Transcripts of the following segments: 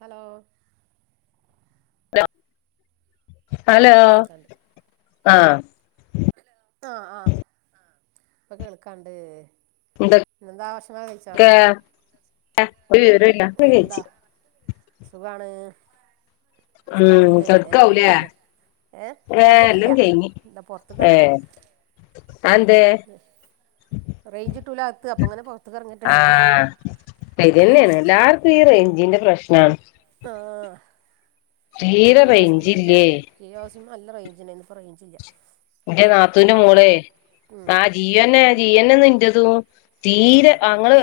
Hello hello ആഹ് hello ഇപ്പം കേൾക്കാണ്ട് ആഹ ആഹ് ആഹ് ഇപ്പൊ കേൾക്കാണ്ട് എന്തൊക്കെ എന്താ ഭക്ഷണം കഴിച്ചോ? ഒരു വിയവരല്ല എന്താ ചേച്ചി സുഖാണ് ഉം തിടുക്കവുലെ ഏയ് കിടന്നിട്ടില്ല എന്താ പുറത്തക്ക് ഇറങ്ങണ് ഏഹ് അതെന്തേ റേഞ്ച്കിട്ടൂല അത്ത് അപ്പൊ അങ്ങനെ പുറത്തക്ക് ഇറങ്ങിട്ട വെച്ചിട്ട് ആഹ് ഇതന്നെയാണ് എല്ലാർക്കും ഈ റെഞ്ചിന്റെ പ്രശ്നാണ് ആഹ തീരെ റേഞ്ചില്ലേ ജിയോ നല്ല റേഞ്ചിന ഇപ്പ റേഞ്ചില്ല എന്റെ പിന്നെ നാത്തൂവിന്റെ മ മോളെ ഉം ആ ജിയോതന്നെയാ ജിയോ നിന്റെതും തീരെ ആഹ് അങ്ങള്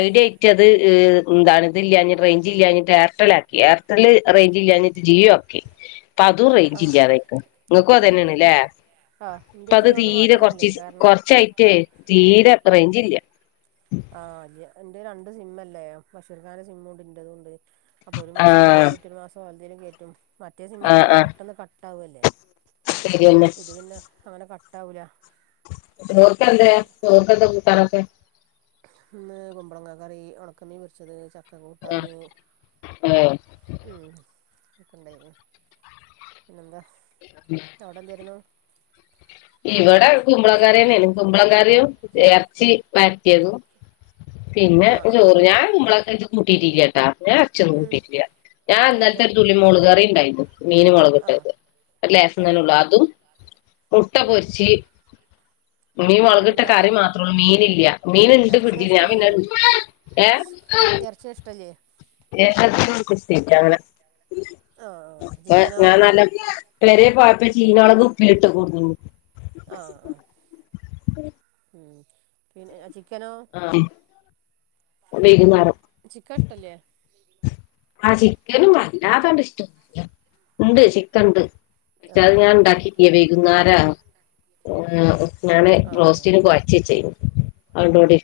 ഐഡിയ എടുത്തത് ഏ എന്താണ ഇല്ലാഞ്ഞ റേഞ്ച് ഇല്ലാഞ്ഞിട്ട് എയർടെൽ ആക്കി എയർടെല് റേഞ്ച ഇല്ലാഞ്ഞിട്ട് ജിയോ ആക്കി അപ്പ അതും റേഞ്ച് ആഹ് ഇല്ലാതെയാക്കണ് നിങ്ങൾക്കും അത് ആഹ് തന്നെയാണ്ല്ലേ ആഹ് അപ്പ ഇന്റെ അത് ജിയോന്ന് തീരെ മാറ്റാൻ കൊറച്ച് പറ്റില്ലേ കാരണം കൊറച്ചായിട്ട് തീരെ റേഞ്ച് ഇല്ല ആഹ് അ എന്റെ രണ്ട് സിം അല്ലേ മഷൂർഖാന്റെ സിമ്മുണ്ട് ഇൻറതും ഉ ണ്ട് അപ്പൊ ഒരു മാസം ആഹ് എന്തെേലും കയറ്റും ഒരു മാസംന്തേലും കയറ്റും മറ്റേ സിനിമ ഒക്കെ ആഹ് പിന്നെ ആഹ് പെട്ടെന്ന് കട്ടാവല്ലേ ശരിയെന്നെ ഇത് പിന്നെ അങ്ങനെ കട്ടാവൂല ർ കണ്ട അതെ കന്ത പോട്ടാരക്ക ഇന്ന് കുമ്പളങ്ങ കറി ഉണക്കമീൻ പൊരിച്ചത് ഒക്കെ ആഹ് കൂട്ടാന് ഏഹ് ഉ ഒക്കെണ്ടായിരുന്നു പിന്നെന്താ അവിടെ എന്തായിരുന്നു ഇവിടെ കുമ്പളകാരിന്ന കുമ്പളംകറും ഇറച്ചി വരട്ടിയതും പിന്നെ ആഹ് ആഹ് ആഹ് ചോറ് ഞാൻ കുമ്പളങ്ങക്കെ എത് കൂട്ടിയിട്ടില്ലാട്ടാ ഞാൻ അച്ഛന്നും ഉം കൂട്ടിയിട്ടില്ല ഞാൻ ആഹ് എന്ത് ഇന്നലത്തെ ഒരു തുള്ളി മോര് കയറി ഉണ്ടായിരുന്നു മീൻ ആഹ് മുളകിട്ടത് ലേസം ആഹ് തന്ന ഉള്ളൂ ആഹ് അതും മുട്ട ഉം പൊരിച്ച് മീൻ മു ളകിട്ട അപ്പെന്താ കറി മാത്രേള്ളൂ മീനില്ല മീൻ ഉണ്ട് ഫ്രിഡ്ജ്ജി ഞാൻ പിന്നെ ഏ ഇറച്ചി ഇഷ്ടല്ലേ അങ്ങനെ ആഹ് ആഹ് അപ്പ ചിക്കനോ ഞാൻ നല്ല പേരെ പോയപ്പ ീന അളകക് പീട്ട് കൊടുണ്ട് [unintelligible] ആഹ ആഹ ആഹ ഉ പിന്ന അ ചിക്കനോ വൈകുന്നേരം ചിക്കൻ ഇഷ്ട്ടല്ലേ ആ ചിക്കനും വല്ലാതാണ്ട് ഇഷ്ടമില്ല ഉണ്ട് ചിക്കൻ ഉണ്ട് പക്ഷേത് ആഹ് ഞാൻ ഉണ്ടാക്കിട്ട വൈകുന്നര ആഹ് ഞാന് ആഹ് ആഹ് റോസ്റ്റിന് കുഴച്ച ചെയ്യുന്നത് അതൂടി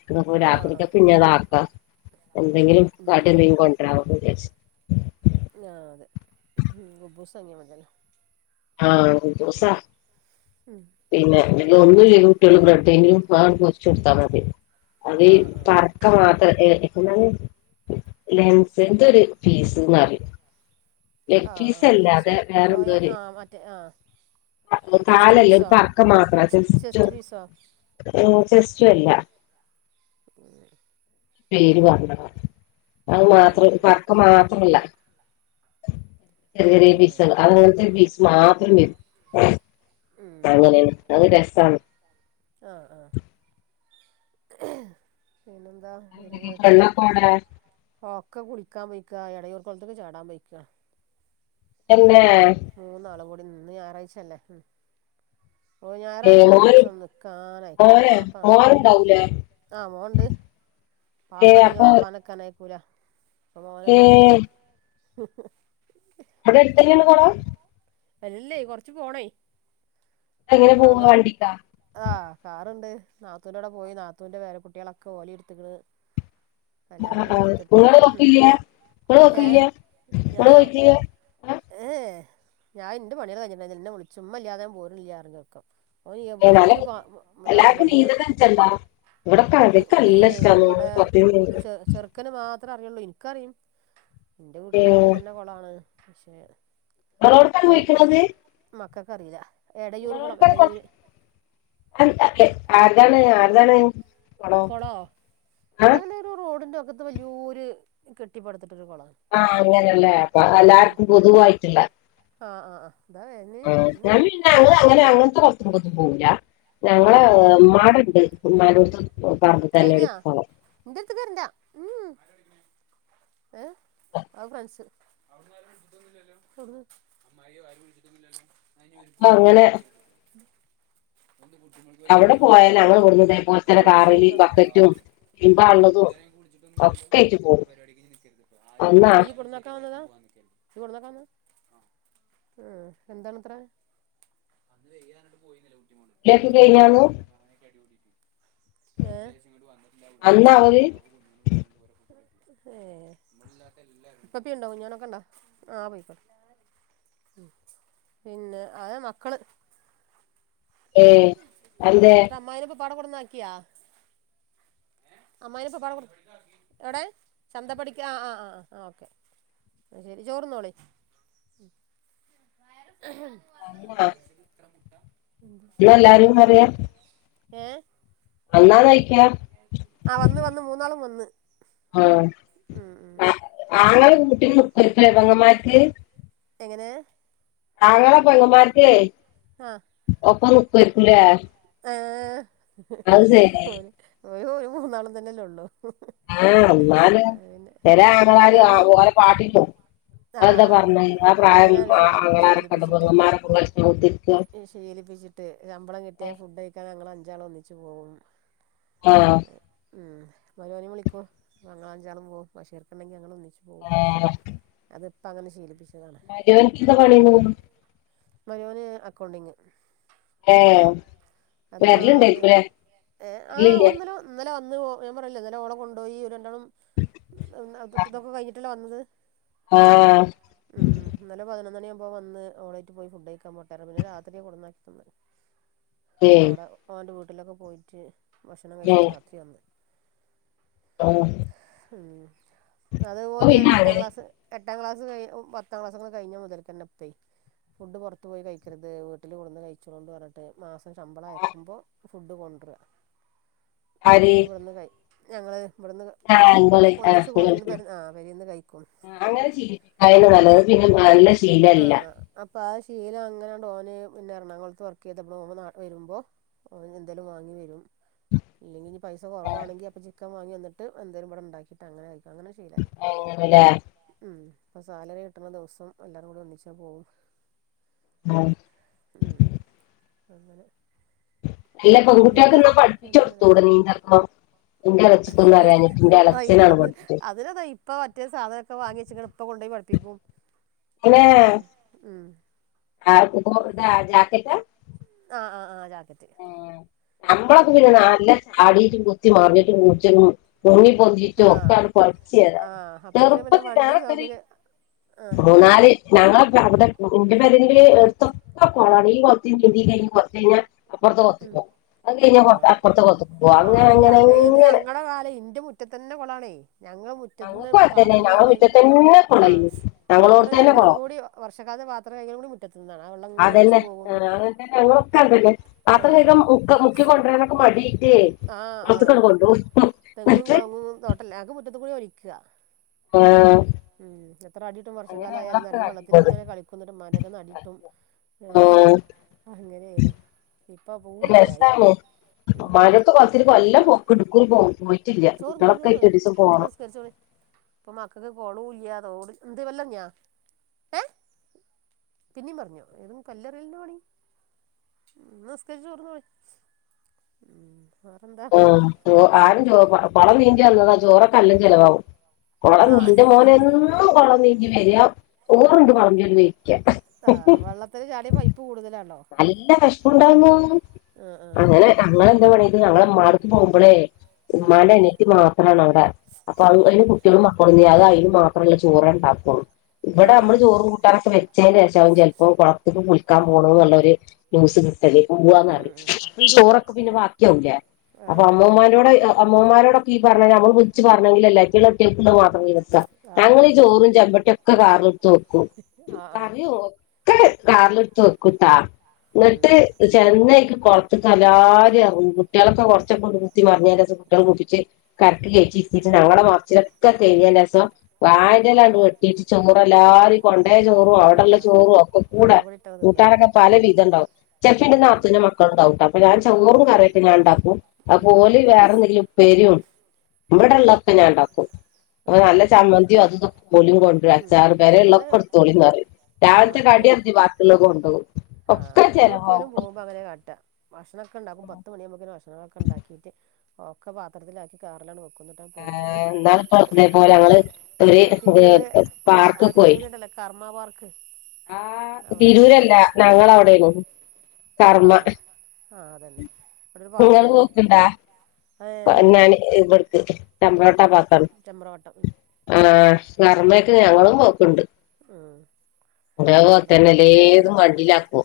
ആഹ് ആഹ് രാത്രികൊക്കെ പിന്നെതാക്ക എന്തെങ്കിലും കാട്ടി എന്തെുംണ്ട [unintelligible] ആ അതെ ഒബ്ബൂസങ്ങിയ മതില്ലോ ആഹ ദോസ പിന്നെ ഇ ഒന്നും ഇല്ലെങ്കിൽ മുട്ടയും ബ്രെഡും പൊരിച്ചുകൊടുത്താൽ മതി അത് ആഹ് ആഹ് പറക്ക മാത്രം ലെൻസിന്റെ ഒരു ഫീസ്ന്ന്റ ആഹ ആഹ് സ് സ്വയം ആഹ് മറ്റേ ആഹ് ചെസ്റ്റ് കാലല്ലേ ഒരു പീസോ പക്ക മാത്രം ജെസ്റ്റ്‌ ചെസ്റ്റ് പീസോ ച്ചല്ല [unintelligible] പേര് പറഞ്ഞതാ അഹ് മാത്രം പടക്ക മാത്രല്ല ചെറ്യേ ചെറ്യേ പീസെള് അങ്ങൻത്തെ പീസ് മാത്രം വരും അങ്ങനെണ് അത് രസാണ് ആഹ ആ പിന്നെന്താ ഈ ഇങ്ങള് പെണ്ണക്കോടെ ഒക്കെ കുളിക്കാൻ പോയി ക്ക എളയൂർ [unintelligible] കൊളത്ത്ക്ക് ചാടാൻ പോയ്ക്കാ എന്നെ ഉം ഇന്ന് ഞാറാഴ്ചല്ലേ ഉം ഓ ഏ ഞാറാഴ്ചരു മോന് ദിവസം നിക്കാനയിക്കൂല മോന് പാപ്പങ്ങട്ട് മോനുണ്ടാവൂലേ ആ മോ ണ്ട് ഏ പാപ്പണ്ടങ്കിൽ അപ്പൊ പാപ്പാനെ നിക്കാനയി ക്കൂല അപ്പ ഏ മോനല്ലെ ള്ളത് അവിടെ എട്ത്തന്നാണോ കട. അല്ലേ കൊറച്ച് പോണേ എങ്ങനെ എന്നിട്ട് പോവാ വളന്നാ വണ്ടിക്കാ ആ കാറ്ണ്ട് നാത്തൂന്റെടെ പോയി നാത്തൂന്റെ പേര കുട്ട്യേളൊക്കെ ഓലിം ഇട്ത്ത്ക്ക്ണ് ആ ആ നിങ്ങള് നോക്കില്ല നിങ്ങള് നോക്കില്ല ഏഹ് നിങ്ങള് ഞാനോ നോക്കില്ല ആ ഏഹ് ഞാൻ ഇന്റെ പണികള് കയിഞ്ഞിട്ട്ണ്ടായിരുന്നില്ല ഇന്നേ വിളിച്ചു ഇമ്മല്ലാതെ ഞാ പോര്ല്ലാറിഞ്ഞ് ഒരുതം ഓൻ ഏ നല്ല എവ്ട്ക്ക് പാ ബുദ്ധി ഇതാക്കുമ്പോ ന്നാ ഇവിടെ കട്ക്ക നല്ല ഇഷ്ട്ടാ മോൾക് പത്തിരി മോരും അത്ര അറിയൊള്ളൂ ഇൻക്കറിയും എന്റെ ഏ വീട്ടിൽ മുറ്റത്തന്നെ കൊളാണ് പക്ഷെ നിങ്ങളോട് കഞ്ഞിക്ക്ണോ അത് നിങ്ങൾക്ക് അറീല നിങ്ങളോട്ക്ക് കൊള ആര്താണ് ആര്താണ് ഇങ്ങളോ കൊളോ ആഹ് അതങ്ങനെ ഒരു റോഡിന്റെ വകത്ത് വല്ല്യോര് കെട്ടിപ്പടുത്ത് ആഹ അങ്ങനെല്ലേ അപ്പം എല്ലാർക്കും പൊതുവായിട്ട്ള്ള ആഹ് ആഹ് ആഹ് ഇതാ വരുന്ന് ആ ഞാൻ വരുന്നുണ്ട് പിന്നെ ഞങ്ങള് അങ്ങനെ അങ്ങനത്തെ പൊറ്ത്ത്ക്കൊന്നും പോവുല ഞങ്ങള് ആഹ് ആഹ് മാട്ണ്ട് ഉമ്മാനടുത്ത് പറമ്പ് തന്നെണ് കഴിഞ്ഞാ കൊളം എന്റെ അടുത്തേക്ക് വരണ്ട ഏ അഹ്ഫ്രണ്ട്‌സ് ഔട്ന്ന് ആരും എട്തിട്ടൊന്നുലല്ലോ ഔട്ന്ന് അമ്മായി ആരും എട്ത്ട്ടൊന്നുലല്ലോ അപ്പ അങ്ങനെ അവടെ പോയാല് ഞങ്ങള് ഇവ്ട്ന്ന് ഇതെ പ്പോലെതന്നെ കാറ്ല് എല്ലാരും തന്നെ ഇതെവരെ കുളിച്ചിട്ടൊന്നുലല്ലോ ഒക്കായിട്ട് പോകും അന്ന് നീ കൊണന്നാക്കാൻ വന്നതാ കൊണന്നാക്കാൻ വന്നതാ ആഹ എന്താണിത്ര എല്ലാർക്കും കഴിഞ്ഞാണു അന്നാ അവര് ഏ ഇപ്പപ്പി കുഞ്ഞാനൊക്കെ ഇണ്ടോ ആഹ പോയിക്ക്ണ് പിന്നെ അഹ് മക്കള് ഏ എന്തേ പാട കൊണ്ടന്നാക്ക്യോ അമ്മായിടെ സ്വഭാവം എടെ ചന്ത പഠിക്ക ആ ആ ആ ആ ഓക്കെ ശരി ചോറ്ന്നോളി തന്നെ ഏ എന്നാണയ് ആ വന്ന് വന്ന് മൂന്നാളും വന്ന് ആഹ ഉം ഉം ആ ആളെ മുഊട്ട മുക്കക്കപെ ങ്ങമാർക്ക് എങ്ങനെ അങ്ങളേം പെങ്ങമ്മാർക്കേ ആ [unintelligible] ആ അത് ശരി ഒരു ഒരു ഒരു മൂന്നാളും തന്നെല്ലേ ഉള്ളു ആ എന്നല് ചില ആങ്ങളമാര് ആ അതങ്ങനെയാണ് ശീ പോ ഓലെ പാട്ടിക്ക് പോകും അ എന്താ ആഹ് അതെ പറഞ്ഞ ആ പ്രായം അതങ്ങനെയാണ് ശീലി ആങ്ങള ശീലിപ്പിച്ചിട്ടേ രൊക്കെണ്ടപെങ്ങളെമാരിക്ക കുത്തിയിരിക്ക ശീലിപ്പിച്ചിട്ട് ശമ്പളം കിട്ടിയാ ഫുഡ് കഴിക്കാൻ ഞങ്ങൾ അഞ്ചാൾ ഒന്നിച്ച് പോവും ആ [unintelligible] ഏ അതിപ്പ അങ്ങനെ ശീലിപ്പിച്ചു മരു മകനക്ക് എന്താ പണിന്ന് തോന്നുന്നു മരുമോന്ന് അക്കൗണ്ടിങ് ഏ അത് മാ വരലുണ്ടായിരിക്കുല്ലേ പിന്നെഏ ആഹ് വരലില്ലേ ഒന്ന ഒന്നല ഒന്ന് ഞാൻ പറയില്ല എന്നലെ ഓള കൊണ്ടുപയി ഒരു രണ്ടാളും തട്ടതൊക്കെ കഴിഞ്ഞിട്ടല്ലേ വന്നത് ആ ഇ വന്ന് ഓളേറ്റ് പോയി ഫുഡ് കഴിക്കാൻ പോട്ടാര പിന്നെ രാത്രി കൊടന്നാക്കി തന്ന ഏയ് അവിടെ ഓന്റെ വീട്ടിലൊക്കെ പോയിട്ട് ഭക്ഷണം കഴിച്ചിട്ട് ഏഹ് രാത്രി വന്ന് [inaudible] അത് ഓ ഒരു പിന്നെ എട്ടാം അങ്ങനെ ക്ലാസ്സ് എട്ടാം ക്ലാസ് ക പത്താം ക്ലാസ്സ കഴഞ്ഞ മുതൽ തന്നെപ്പേ ഫുഡ് പുറത്തു പോയി കഴിക്കരുത് വീട്ടില്വന്ന് കഴിച്ചണ്ട് പറഞ്ഞിട്ട് മാസ് സം ശമ്പളം അയക്കുമ്പോൾ ഫുഡ് കൊണ്ടുവരിക ഇവിടുന്ന് കൈ ഞങ്ങൾ ആ അൻപോള ആ പെരീന്ന് കഴിക്കും ആ അങ്ങനെശീലിപ്പിക്കായിരുന്നു നല്ലത് പിന്നെനല്ലഷ് ആ അപ്പൊ ശീലം അങ്ങനെയണ്ടോന് പിന്നെ എറണാകുളത്ത് വർക്ക് ചെയ്തപ്പ ഓ നാട്ടിൽ വരുമ്പോ ഓന് എന്തെലും വാങ്ങി വരും അല്ലെങ്കിൽ ഇനി പൈസ ആ, കുറവാണെങ്കിൽ അപ്പോൾ ചിക്കൻ വാങ്ങി വന്നിട്ട് എന്തങ്കും ഇവി ഉണ്ടാക്കിട്ട് അങ്ങന ആയിരിക്കും അങ്ങനെ ശീലായി അങ്ങനെല്ലേ ഉ ഇപ്പോ സാലറി കിട്ടുന്ന ദിവസംല്ല നമ്മളും ഒന്നിച്ചാ പോകു വ ആ [unintelligible] നല്ല പെൺകുട്ടികൾക്കെന്നാ അൽഹംദുലില്ലാഹ് പഠിപ്പിച്ച കൊടുത്തൂടെ നീന്തക്കോ അ പഠിപ്പിച്ചത് അതിനതാ ഇപ്പൊ മറ്റേ സാധനമൊക്കെ വാങ്ങി വെച്ചകണ് ഇപ്പൊ കൊണ്ടുപോയി പിന്നെ വെള്ള [unintelligible] [unintelligible] ആ ആ ജാക്കറ്റ് ആ നമ്മളൊക്കെ അതന്നെ പിന്നെ നല്ല ചാടീട്ടും കുത്തി മാറിഞ്ഞിട്ടും മൂച്ചു മുങ്ങിപൊന്തിയിട്ടും ഒക്കെ ആഹ് ആണ് പഠിച്ചത് ആഹ് അപ്പക്കിന് പിന്നെ ചെറുപ്പത്തിൽ വണ്ടി ഞാൻ സൗകര്യം ആഹ് മൂന്നാല് ഞങ്ങള അവിടെ എന്റെ പേരില് എഴുത്തൊക്കെ കൊളാണ് കോലത്തി കൊറച്ച് കഴിഞ്ഞാൽ അപ്പർത്ത് വ ആ ആടിയ അങ്ങനെ അങ്ങനെന്ന് അങ്ങനെ ഞങ്ങളടെ കാല ഇന്റെ മുറ്റത്തന്നെ കൊള്ളാണേ ഞങ്ങൾ മുറ്റത്ത്ന്ന് ഞങ്ങൾക്ക് അതന്നെ പാത്രം ഞങ്ങളെ മുറ്റത്ത് തന്നെ ആ കുളയിന് ഞങ്ങളോട് പാത്രം തന്നെ കഴുകലും കുളം കൂടി വർഷക്കാല പാത്രം കഴുകലും കൂടിമുറ്റത്ത്ന്നാണ് ആ വെള്ളം അങ്ങനെ ഒലിച്ചു അതന്നെ പോകും ആ, അത്ര വേഗം ആഹ് മുക്ക മുക്കി കൊണ്ടരാനൊക്കെ മടിയില്ലേ ആഹ് ആഹ് ഉമ്മറത്തേക്കങ്ങ് കൊണ്ടോയി തെങ്ങും കോങ്ങും തോട്ടല്ല അങ് മുറ്റത്ത് കൂടി ഒലിക്കുക ആഹ ഉം എത്ര അടിയിട്ടും വർഷകാല ആയാലുംറകി വെള്ളത്തിൽ കാട്ടിയിരുന്നത് ഇങ്ങനെ കളിക്കുന്നുിട്ട്മാരക്കെ അടിട്ടും ആ, അങ്ങനൊയിതു ഇപ്പ ഊതിയായി അമ്മാനൊക്കെ കൊത്തി കൊല്ലാം പൊക്കടുക്ക പോ പോയി പറ്റില്ല ചോറുന്നോ നിങ്ങളൊക്കെ ചോറുന്നോ ഏറ്റ ദിവസം പോണം ക്കക്ക് കൊളല്ലതോട് എന്ന്ത് വല്ല ഞാ ഏ പിന്നീ പറഞ്ഞോ ഏതും കല്ലറിൽന്ന മണി നസ്കരിച്ചഓർന്നണി ആ ആരുംോ പളം നീന്ണ്ട വന്നതാ ചോറൊക്കെ എല്ലാം ചെിലവാവും കൊളം ആ നീന്റെ മോനും കൊളം നീതിി വരിക ഓറുണ്ട് പറരുപയോഗിക്ക ആ വെള്ളത്തിന് ചാടിയ പൈപ്പ് കൂടുതലാണോ നല്ല കഷ ണ്ട ആ ആ അങ്ങനെ ഞങ്ങ എന്താ വേണത് ഞങ്ങള അമ്മാർക്ക് പോകുമ്പോളേ ഉം ഉമ്മാന്റെ അനത്തി മാത്രമാണ് അവിടെ അപ്പൊ അന് കുട്ടികളും മക്കള അ അയിന് മാത്രം ചോറ് ഉണ്ടാക്ക ആ ഇവിടെ ആ നമ്മള് ചോറ് കൂട്ടാനൊക്കെ വെച്ചതിന് ശും ച അപ്പോ കുളത്തക്ക് കുലക്കാൻ പോകണ എന്നുള്ളരു ന്യൂസ് കിട്ട ശരി ഉം പോവാറിഈ ഉം ഉം ഉം ചോറൊക്കെ പിന്നെ ബാക്കിയാവില്ല ആ അപ്പൊ അമ്മമാരോട് അമ്മമാരോടൊക്കെ പറഞ്ഞ നമ്മ വിളച്ച് പറഞ്ഞെങ്കല്ലേ കേ ഒത്തി ക്ക ആ ആ ഞങ്ങീ ആ ചോറും ചെമ്പട്ടിയ ഒക്കെ കാറിടുത്ത് വെക്കും ആഹ് ആഹ് കറിയോ ക കാർലടുത്ത് വോക്കൂത്ത ന്നട്ട് ചെന്നൈക്ക് കൊളത്ത് ക്ക്എല്ലാരും റങ്ങും കുട്ടികളൊക്കെ കൊറച്ച് [unintelligible] കുത്തിമറിഞ്ഞ് അയിലേ സംകുട്ടോ ളെ കുളിപ്പിച്ച് കര കേറ്റി രി ത്തീട്ട് ഉം ഉം ഞങ്ങളെ ഉം മറച്ചിലൊക്കെ തൈ ഞ്ഞേറ്റ സം ഉം വായന്റലാട്ട് വെട്ടിട്ട് ചോറ് എല്ലാരും കൊണ്ടേ ചോറും ആഹ് അവിടെള്ള ചോറും ഒക്കെ ആഹ് കൂടാ കൂടി ഇട്ടത് തിന്നുല്ലേ കൂട്ടാനൊക്കെ പല വിധ ഇത്ണ്ടാകുംചെൽപ്പം ഉം ന്റെനാത്തുന്റെ മക്കള ഉണ്ടാവു ട്ടോഅപ്പൊഞൻ ചോറ് കറിക്കെ ഞാൻ ണ്ടാ ക്കും അപ്പം ഉം ഓല് വേറെ എന്തെങ്കിലും ഉ പേരിംഇവിടെ ഉള്ളൊക്കെ ഞാൻ ഉണ്ടാക്കും ന്നാ നല്ല ആഹ് ജമന്തിയോ അതും തും ഓലും കൊണ്ടരും ഉം അച്ചാറ് പെരെ ള്ളെ ഞങ്ങള് ക്കെട്ത്തോളി അറിം ആഹ് രാവൽത്തെ കടി ർച്ച്ഭാക്കിള്ള കൊണ്ടോവും ആ ഒക്കെ നങ്ങളെ ട് കേലും ചെലവാവും പോകുമ്പോ അങ്ങനെകാ ട്ടാഭക്ഷൊക്കെണ്ടാക്കും പത്ത് മണിയുമ്പോക്കും ഭക്ഷണം ണങ്ങളൊക്കെ ഉണ്ടാക്കിയിട്ട് ഒക്കെ പാത്രത്തിലാക്കി കാറിലാണ്ട് വെക്കു ന്ന ട്ടാ പോകും ഞങ്ങൾ [unintelligible] പോലെ ങ്ങള് ഒരു പാർക്ക് പോയി വർമ്മ പാർക്ക് ആ അവിടെ ഉം തിരൂരല്ല ഞങ്ങവിടെണ് ആആ അതന്നെ ഇവിട ഒരു നിങ്ങള് പാർക്ക്ല്ലേ പോക്ക്ണ്ടാ ഞാൻ ഇവിടുക്ക് ഉം ചമ്പ്രോട്ട ആ പാത്താണ് ചമ്രവട്ടം ഉം ആ സർമ്മയൊക്കെ ഞങ്ങളും പോക്കണ്ട് ആ അതെ പോലതന്നെ ഏതും വണ്ടയിലാക്കു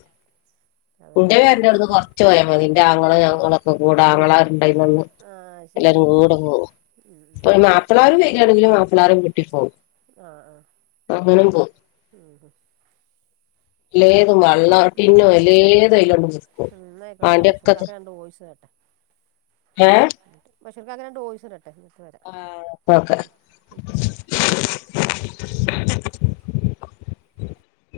അതന്നെ ഇന്റെ കാട്ട പെരന്റെ ഔടുന്ന് കൊറച്ച് പോയാൽ മതി ഇന്റെ ആങ്ങളും ഞങ്ങള ഒക്കെ കൂടെ ആങ്ങളാരുണ്ടായ്ന്നു ആഹ് ശരി എല്ലാരും ഉം കൂടെ ഉം ഉം പോവും മാപ്പിളാരും വെരാണെങ്കിലും മാപ്പിളാരും കൂട്ടി പോവും ആ ആ ഉം ലേ [unintelligible] വെള്ളം ഉം ടിന്നോ ലേ ഏത് അയിലോണ്ട് കൊടുക്കും ഉം എന്നായിക്കോട്ടെ ഞാൻ വണ്ടിയൊക്കെ ത് ബഷീർക്കാക്ക രണ്ട് വോയിസ് ഏ ബഷീർക്കാക്ക് രണ്ട് വോയ്സ് ഇടട്ടെ ഇന്നട്ട് വരാ ഓക്കെ